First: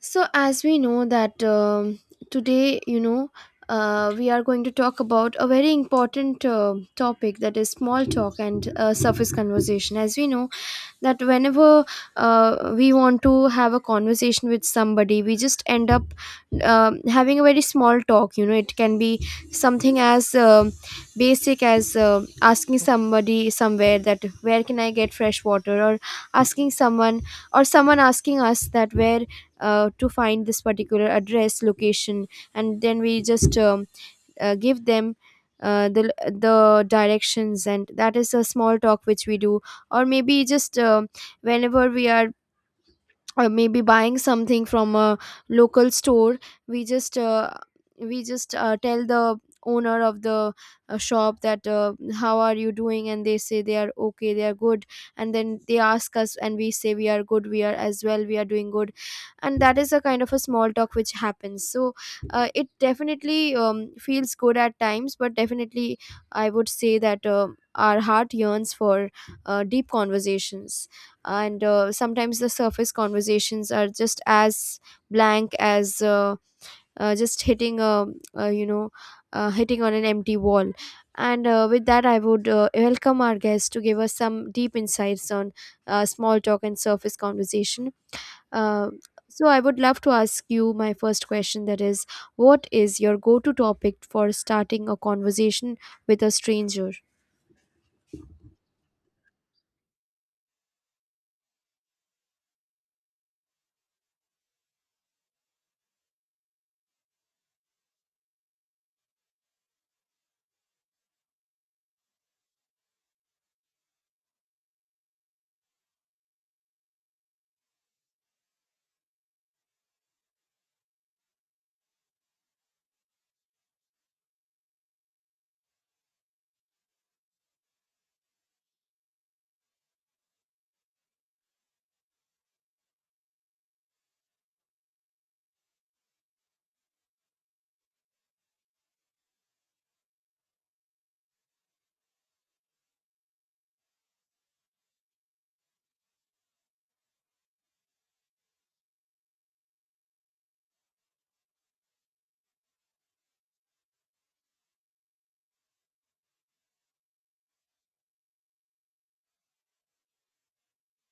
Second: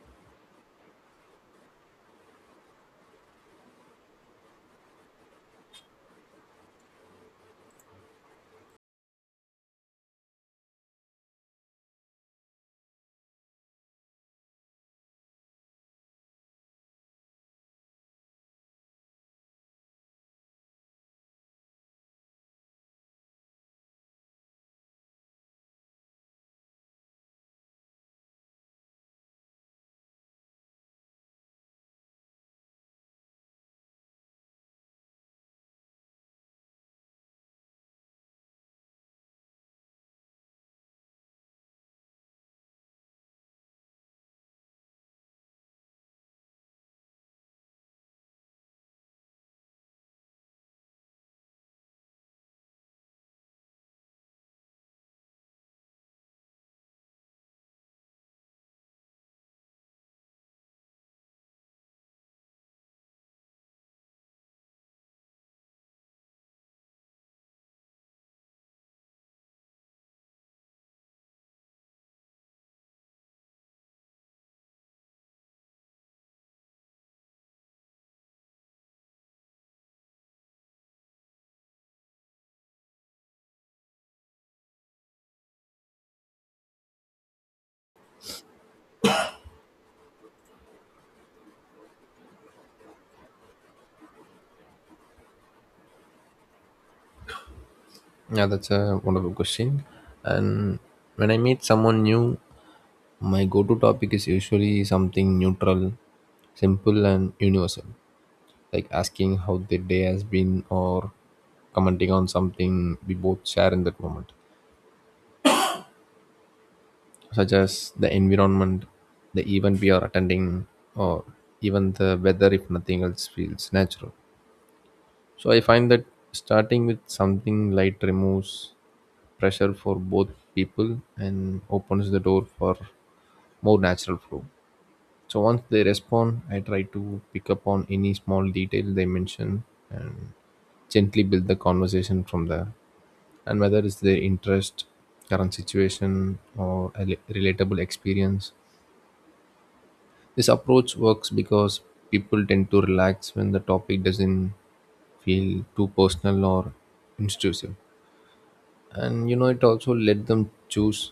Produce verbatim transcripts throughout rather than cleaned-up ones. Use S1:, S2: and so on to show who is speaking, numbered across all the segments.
S1: So, as we know, that um, today, you know, uh, we are going to talk about a very important uh, topic, that is small talk and uh, surface conversation. As we know, that whenever uh, we want to have a conversation with somebody, we just end up um, having a very small talk you know It can be something as um basic as uh, asking somebody somewhere, that where can I get fresh water, or asking someone, or someone asking us that where uh, to find this particular address location, and then we just um, uh, give them uh, the the directions, and that is a small talk which we do. Or maybe just uh, whenever we are, or maybe buying something from a local store, we just uh, we just uh, tell the owner of the uh, shop that, uh, how are you doing, and they say they are okay, they are good, and then they ask us and we say we are good, we are as well, we are doing good. And that is a kind of a small talk which happens. So uh, it definitely um, feels good at times, but definitely I would say that uh, our heart yearns for uh, deep conversations. And uh, sometimes the surface conversations are just as blank as uh, uh, just hitting a uh, you know uh, hitting on an empty wall. And uh, with that, I would uh, welcome our guest to give us some deep insights on uh, small talk and surface conversation. uh, so I would love to ask you my first question, that is, what is your go-to topic for starting a conversation with a stranger?
S2: Yeah, that's a wonderful question. And when I meet someone new, my go to topic is usually something neutral, simple, and universal, like asking how their day has been or commenting on something we both share in that moment, such as the environment, the event we are attending, or even the weather if nothing else feels natural. So I find that starting with something light removes pressure for both people and opens the door for more natural flow. So once they respond, I try to pick up on any small detail they mention and gently build the conversation from there. And whether it's their interest, current situation, or a rel- relatable experience, this approach works because people tend to relax when the topic doesn't feel too personal or intrusive. And you know, it also let them choose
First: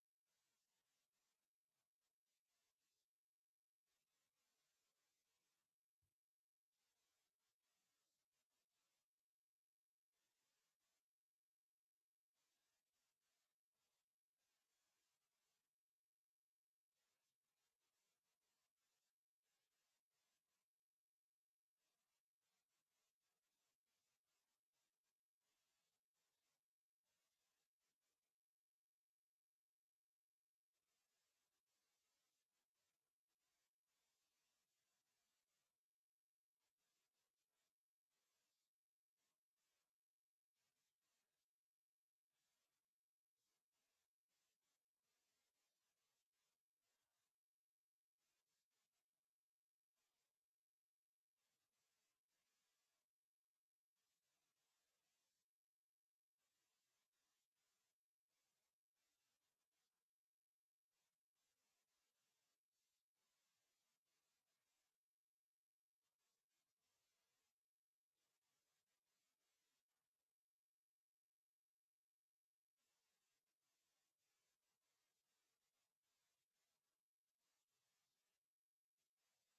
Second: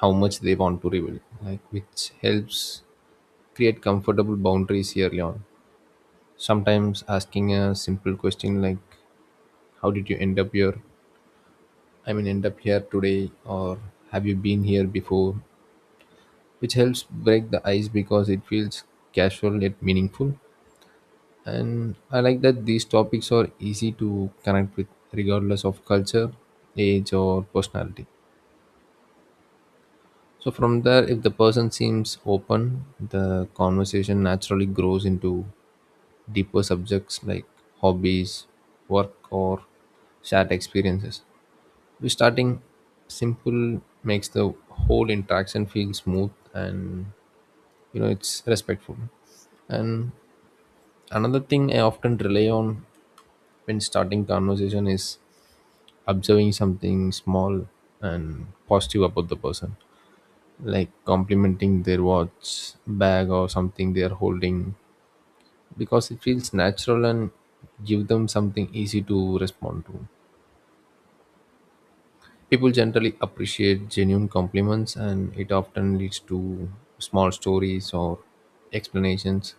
S2: how much they want to reveal, like which helps create comfortable boundaries early on. Sometimes asking a simple question like, how did you end up here? I mean, end up here today, or have you been here before? Which helps break the ice because it feels casual yet meaningful. And I like that these topics are easy to connect with regardless of culture, age, or personality. So, from there, if the person seems open, the conversation naturally grows into deeper subjects like hobbies, work, or shared experiences. We starting simple makes the whole interaction feel smooth and you know it's respectful. And another thing I often rely on when starting conversation is observing something small and positive about the person, like complimenting their watch, bag, or something they are holding, because it feels natural and give them something easy to respond to. People generally appreciate genuine compliments, and it often leads to small stories or explanations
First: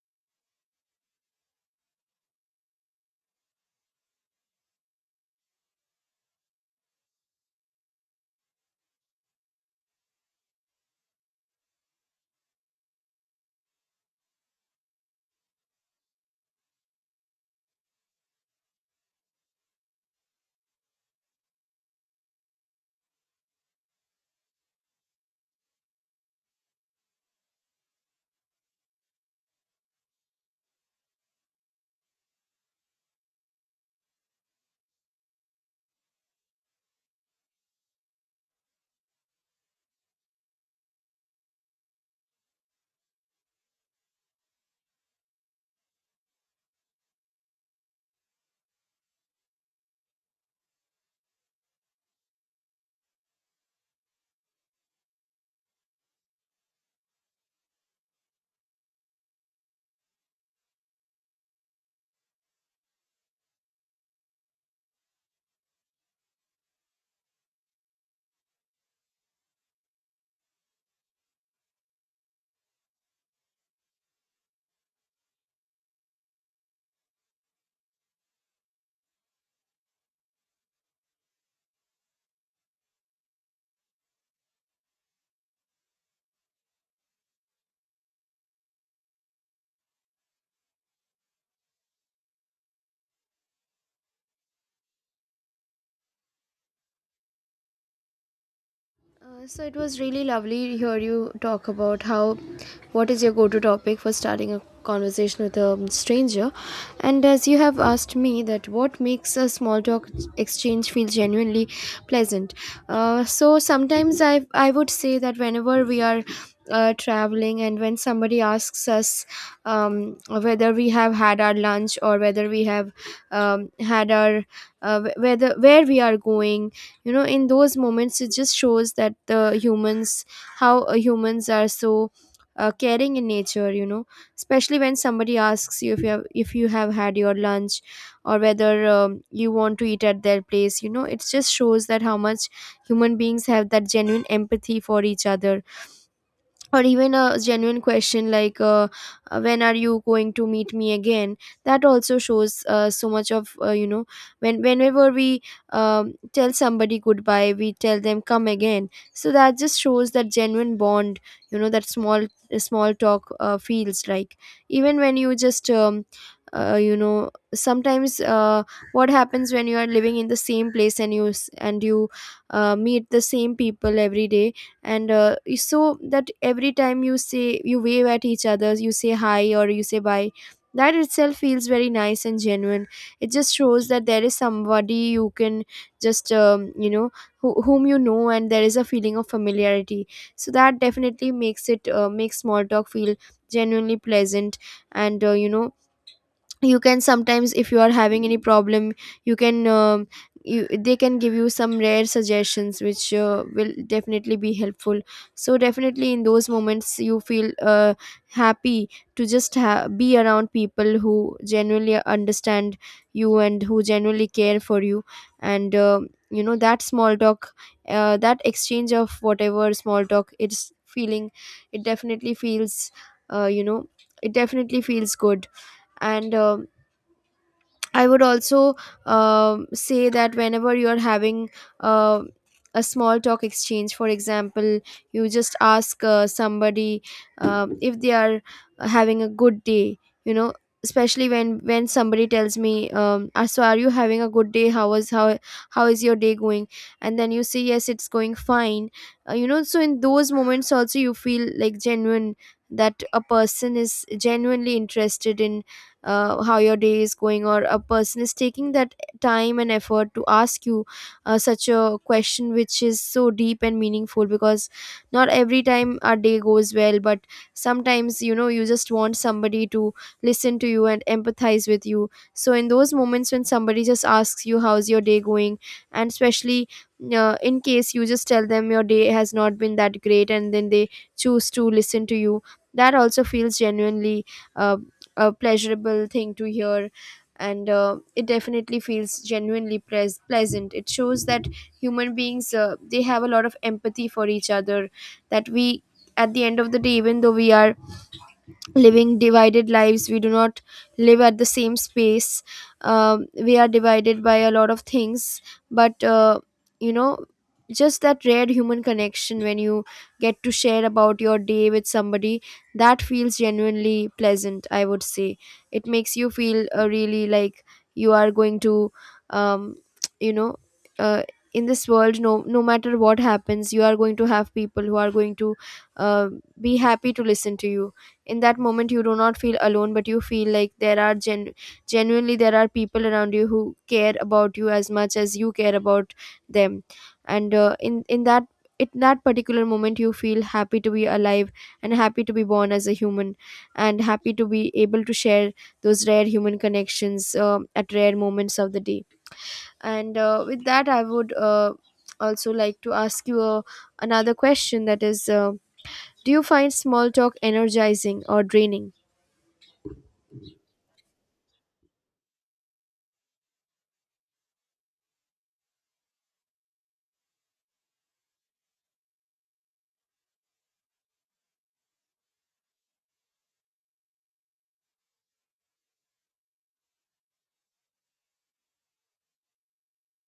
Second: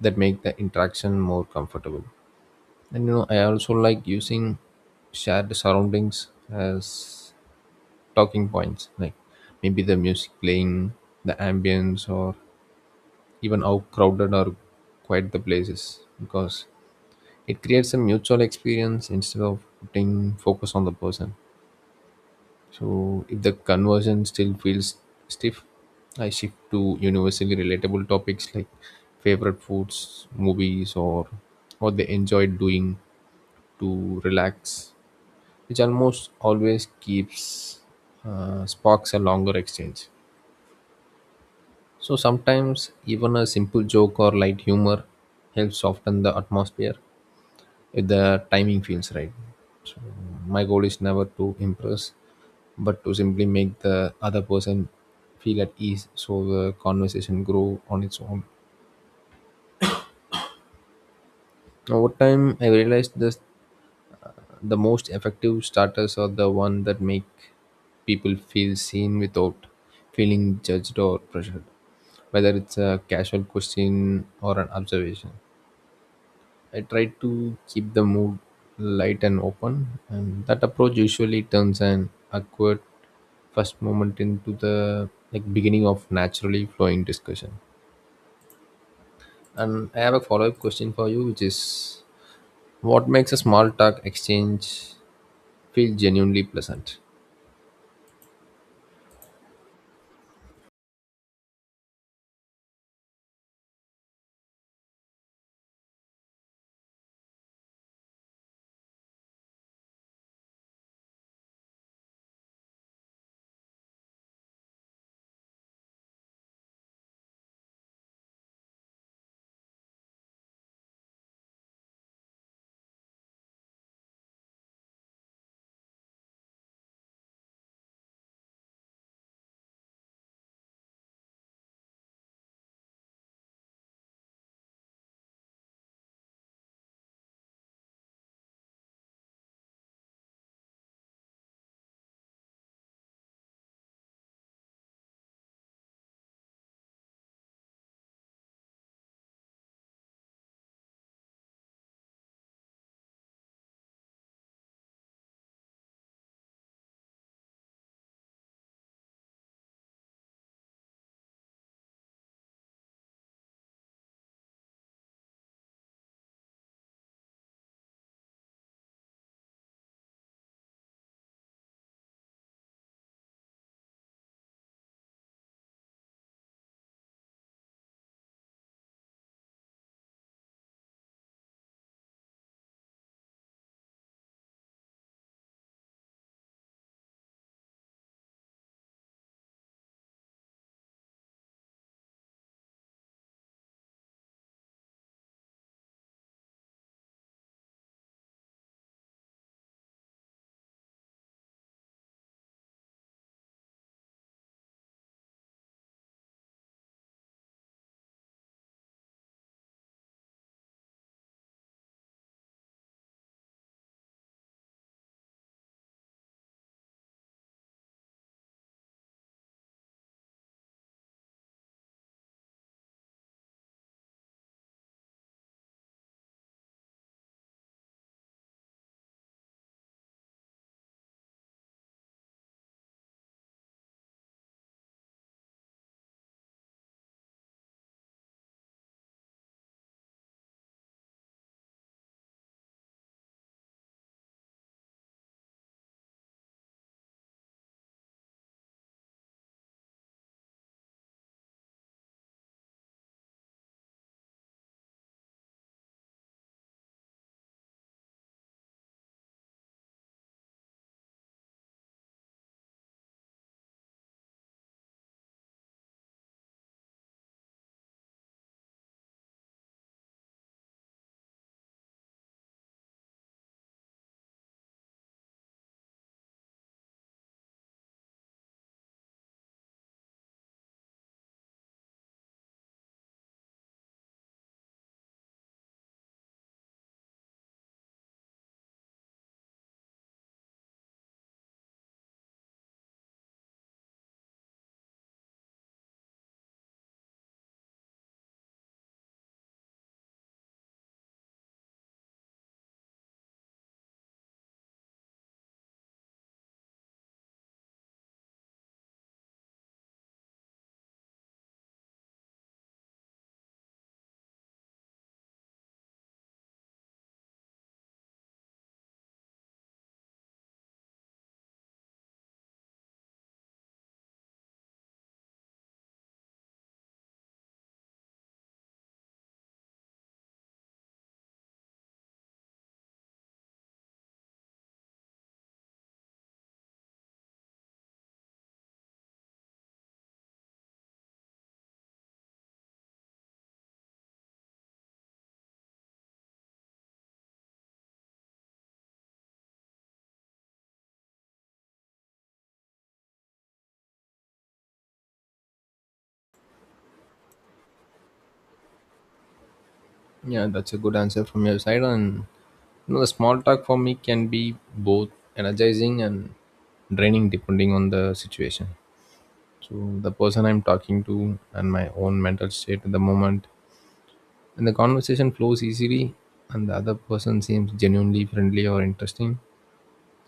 S2: that make the interaction more comfortable. And you know, I also like using shared surroundings as talking points, like maybe the music playing, the ambience, or even how crowded or quiet the place is, because it creates a mutual experience instead of putting focus on the person. So if the conversion still feels stiff, I shift to universally relatable topics like favorite foods, movies, or what they enjoy doing to relax, which almost always keeps uh, sparks a longer exchange. So sometimes even a simple joke or light humor helps soften the atmosphere if the timing feels right. So my goal is never to impress, but to simply make the other person feel at ease so the conversation grow on its own. Over time I realized this the most effective starters are the one that make people feel seen without feeling judged or pressured, whether it's a casual question or an observation. I try to keep the mood light and open, and that approach usually turns an awkward first moment into the like beginning of naturally flowing discussion. And I have a follow-up question for you, which is, what makes a small talk exchange feel genuinely pleasant?
S1: Uh, so it was really lovely to hear you talk about how, what is your go-to topic for starting a conversation with a stranger. And as you have asked me that what makes a small talk exchange feel genuinely pleasant, uh, so sometimes i i would say that whenever we are uh, traveling and when somebody asks us, um, whether we have had our lunch, or whether we have um, had our uh, wh- whether where we are going, you know, in those moments it just shows that the humans, how uh, humans are so uh, caring in nature. You know, especially when somebody asks you if you have, if you have had your lunch, or whether um, you want to eat at their place, you know, it just shows that how much human beings have that genuine empathy for each other. Or even a genuine question like, uh, uh, when are you going to meet me again, that also shows uh, so much of, uh, you know when, whenever we um, tell somebody goodbye, we tell them come again, so that just shows that genuine bond. You know, that small small talk uh, feels like, even when you just um, uh, you know sometimes uh, what happens when you are living in the same place and you s- and you uh, meet the same people every day, and uh, so that every time you say, you wave at each other, you say hi or you say bye, that itself feels very nice and genuine. It just shows that there is somebody you can just um, you know who, whom you know, and there is a feeling of familiarity. So that definitely makes it, uh, makes small talk feel genuinely pleasant. And uh, you know you can sometimes, if you are having any problem, you can um, you, they can give you some rare suggestions which uh, will definitely be helpful. So definitely in those moments you feel uh, happy to just ha- be around people who genuinely understand you and who genuinely care for you. And um you know, that small talk, uh, that exchange of whatever small talk it's feeling, it definitely feels uh, you know it definitely feels good. And um I would also um say that whenever you're having uh, a small talk exchange, for example, you just ask uh, somebody um if they are having a good day, you know, especially when when somebody tells me, um "Ah, so are you having a good day how was how how is your day going?" And then you say, yes, it's going fine. Uh, you know so in those moments also you feel like genuine, that a person is genuinely interested in uh, how your day is going, or a person is taking that time and effort to ask you uh, such a question, which is so deep and meaningful, because not every time our day goes well, but sometimes, you know, you just want somebody to listen to you and empathize with you. So in those moments when somebody just asks you how's your day going, and especially uh, in case you just tell them your day has not been that great, and then they choose to listen to you, that also feels genuinely uh, a pleasurable thing to hear. And uh, it definitely feels genuinely pleas pleasant. It shows that human beings, uh, they have a lot of empathy for each other, that we, at the end of the day, even though we are living divided lives, we do not live at the same space, um, we are divided by a lot of things. But uh, you know just that rare human connection when you get to share about your day with somebody, that feels genuinely pleasant, I would say. It makes you feel uh, really like you are going to um, you know uh, in this world, no, no matter what happens, you are going to have people who are going to uh, be happy to listen to you. In that moment you do not feel alone, but you feel like there are gen- genuinely, there are people around you who care about you as much as you care about them. And uh, in in that in that particular moment you feel happy to be alive, and happy to be born as a human, and happy to be able to share those rare human connections um at rare moments of the day. And uh, with that I would uh, also like to ask you uh, another question, that is, uh, do you find small talk energizing or draining?
S2: Yeah, that's a good answer from your side. And you know, the small talk for me can be both energizing and draining, depending on the situation. To the person I'm talking to and my own mental state at the moment. And the conversation flows easily, and the other person seems genuinely friendly or interesting.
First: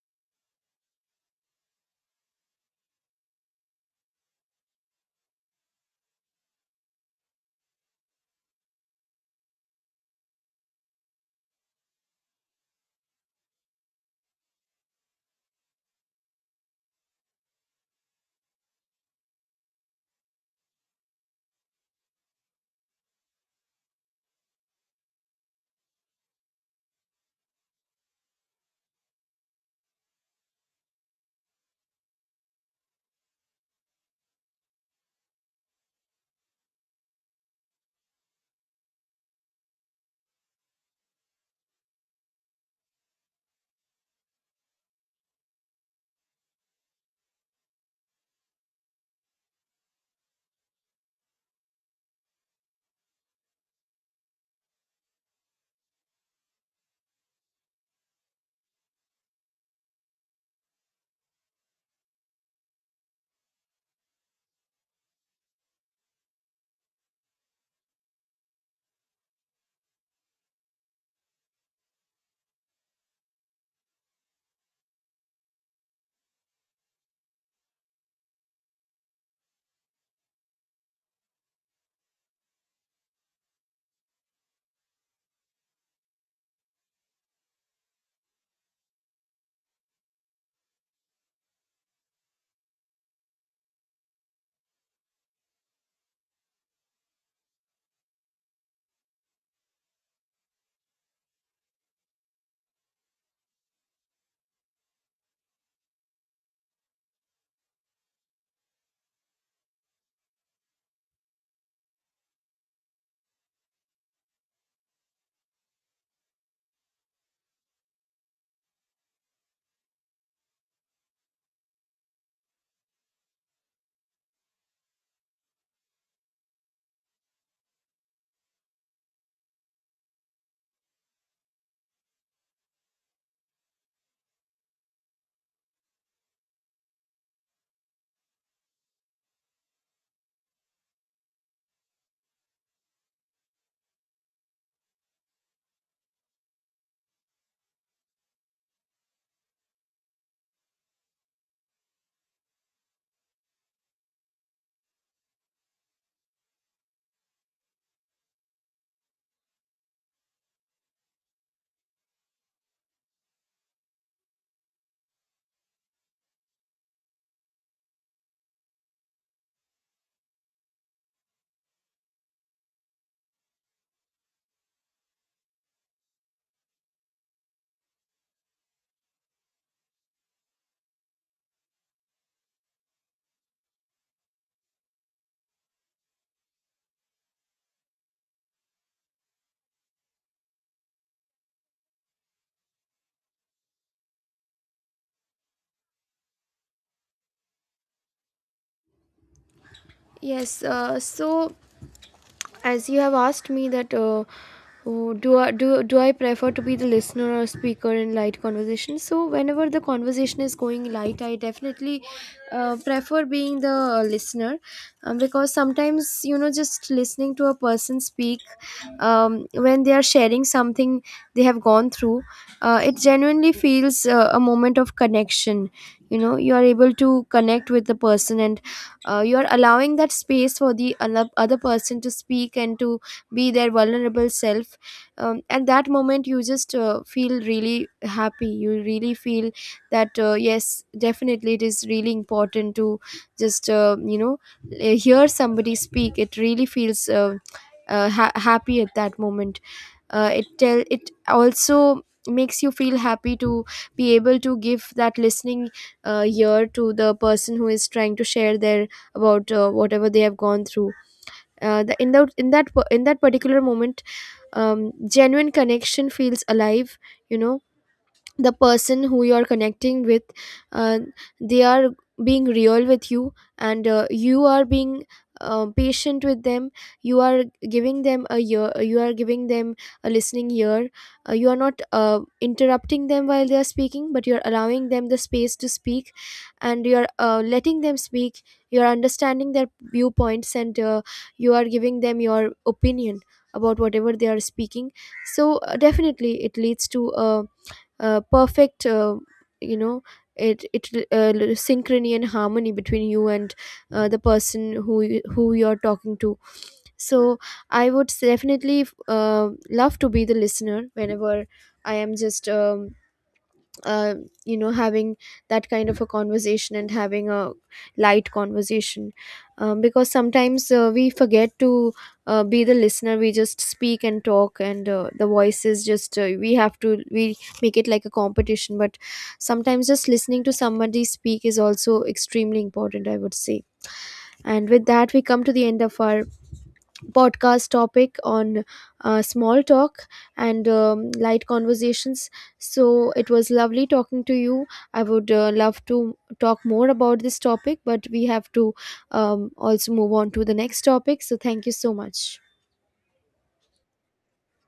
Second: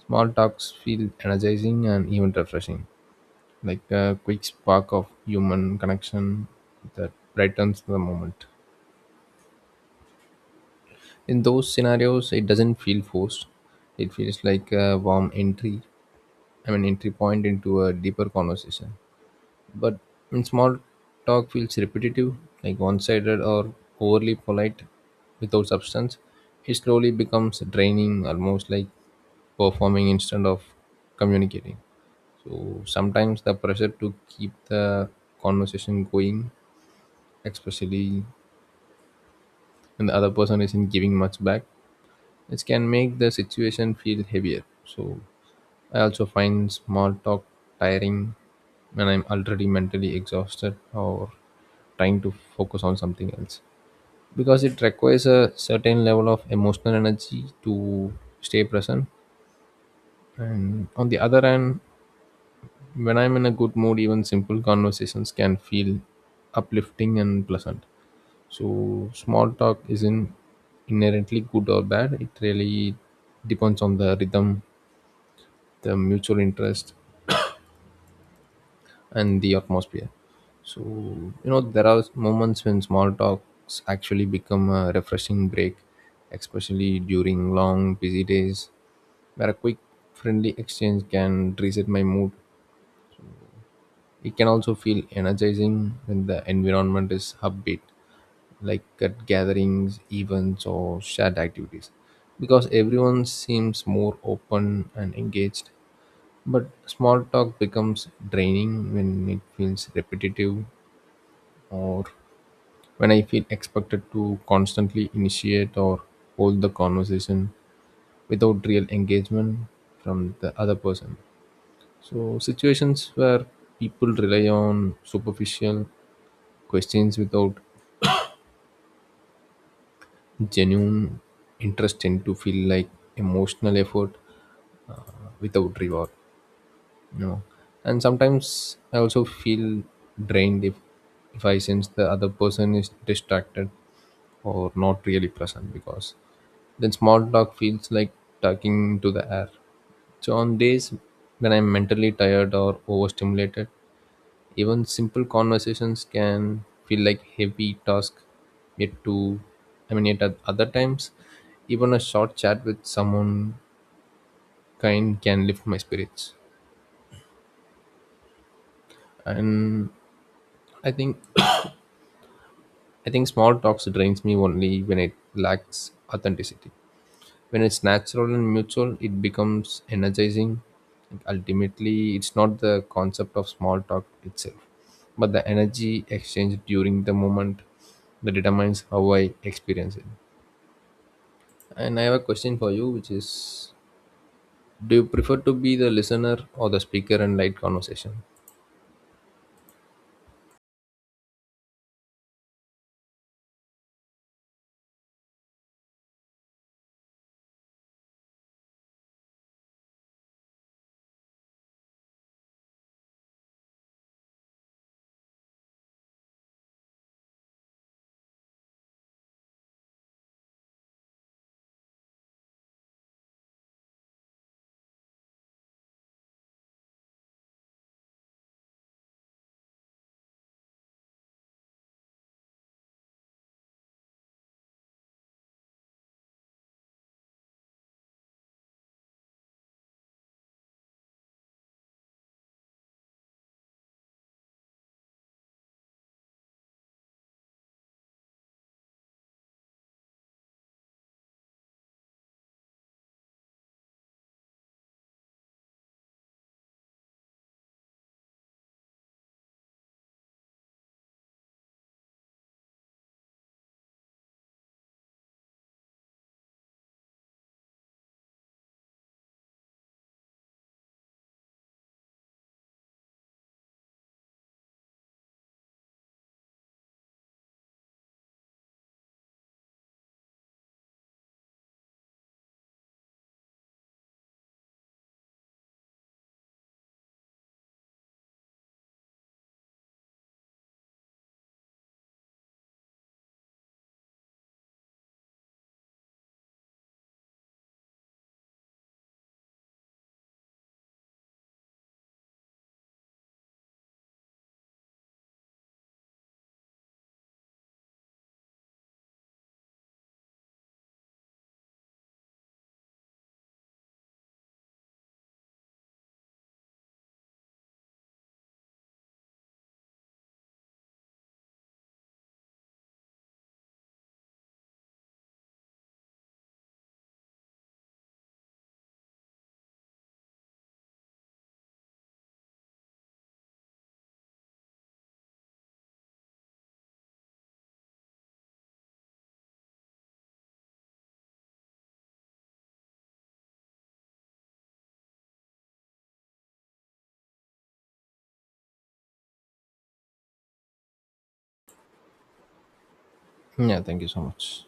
S2: Small talks feel energizing and even refreshing, like a quick spark of human connection that brightens the moment. In those scenarios, it doesn't feel forced. It feels like a warm entry, I mean, entry point into a deeper conversation. But when small talk feels repetitive, like one sided or overly polite without substance, it slowly becomes draining, almost like performing instead of communicating. So sometimes the pressure to keep the conversation going, especially when the other person isn't giving much back, it can make the situation feel heavier. So I also find small talk tiring when I'm already mentally exhausted or trying to focus on something else because it requires a certain level of emotional energy to stay present. And on the other hand, when I'm in a good mood, even simple conversations can feel uplifting and pleasant. So, small talk isn't inherently good or bad, it really depends on the rhythm, the mutual interest, and the atmosphere. So, you know, there are moments when small talks actually become a refreshing break, especially during long, busy days, where a quick, friendly exchange can reset my mood. It can also feel energizing when the environment is upbeat, like at gatherings, events, or shared activities, because everyone seems more open and engaged. But small talk becomes draining when it feels repetitive or when I feel expected to constantly initiate or hold the conversation without real engagement from the other person. So, situations where people rely on superficial questions without genuine interest tend to feel like emotional effort without reward. No. And sometimes I also feel drained if if I sense the other person is distracted or not really present because then small talk feels like talking to the air. So on days when I'm mentally tired or overstimulated, even simple conversations can feel like heavy task yet to I mean yet at other times even a short chat with someone kind can lift my spirits. And I think I think small talks drains me only when it lacks authenticity. When it's natural and mutual, it becomes energizing. Ultimately, it's not the concept of small talk itself, but the energy exchanged during the moment that determines how I experience it. And I have a question for you, which is, do you prefer to be the listener or the speaker in light conversation?
S1: Yes, uh, so as you have asked me that, uh, oh, do I do, do I prefer to be the listener or speaker in light conversation? So whenever the conversation is going light, I definitely uh, prefer being the listener, um, because sometimes, you know, just listening to a person speak um, when they are sharing something they have gone through, uh, it genuinely feels uh, a moment of connection. You know, you are able to connect with the person, and uh, you are allowing that space for the ano- other person to speak and to be their vulnerable self. Um, at that moment you just uh, feel really happy, you really feel that uh, yes, definitely it is really important to just uh, you know hear somebody speak. It really feels uh, uh, ha- happy at that moment. Uh, it tell it also makes you feel happy to be able to give that listening uh, ear to the person who is trying to share their about uh, whatever they have gone through. Uh, the, in the in that in that particular moment, um, genuine connection feels alive. You know, the person who you're connecting with, uh, they are being real with you, and uh, you are being uh, patient with them. You are giving them a year, you are giving them a listening ear. Uh, you are not uh, interrupting them while they are speaking, but you're allowing them the space to speak, and you're uh, letting them speak. You're understanding their viewpoints, and uh, you are giving them your opinion about whatever they are speaking. So uh, definitely it leads to um uh, perfect uh, you know it it uh, synchrony and harmony between you and uh, the person who you- who you're talking to. So I would s- definitely uh, love to be the listener whenever I am just um, uh, you know having that kind of a conversation and having a light conversation, um, because sometimes uh, we forget to uh, be the listener. We just speak and talk, and uh, the voice is just uh, we have to, we make it like a competition. But sometimes just listening to somebody speak is also extremely important, I would say. And with that, we come to the end of our podcast topic on uh, small talk and um, light conversations. So it was lovely talking to you. I would uh, love to talk more about this topic, but we have to um, also move on to the next topic. So thank you so much.
S2: Yeah, thank you so much.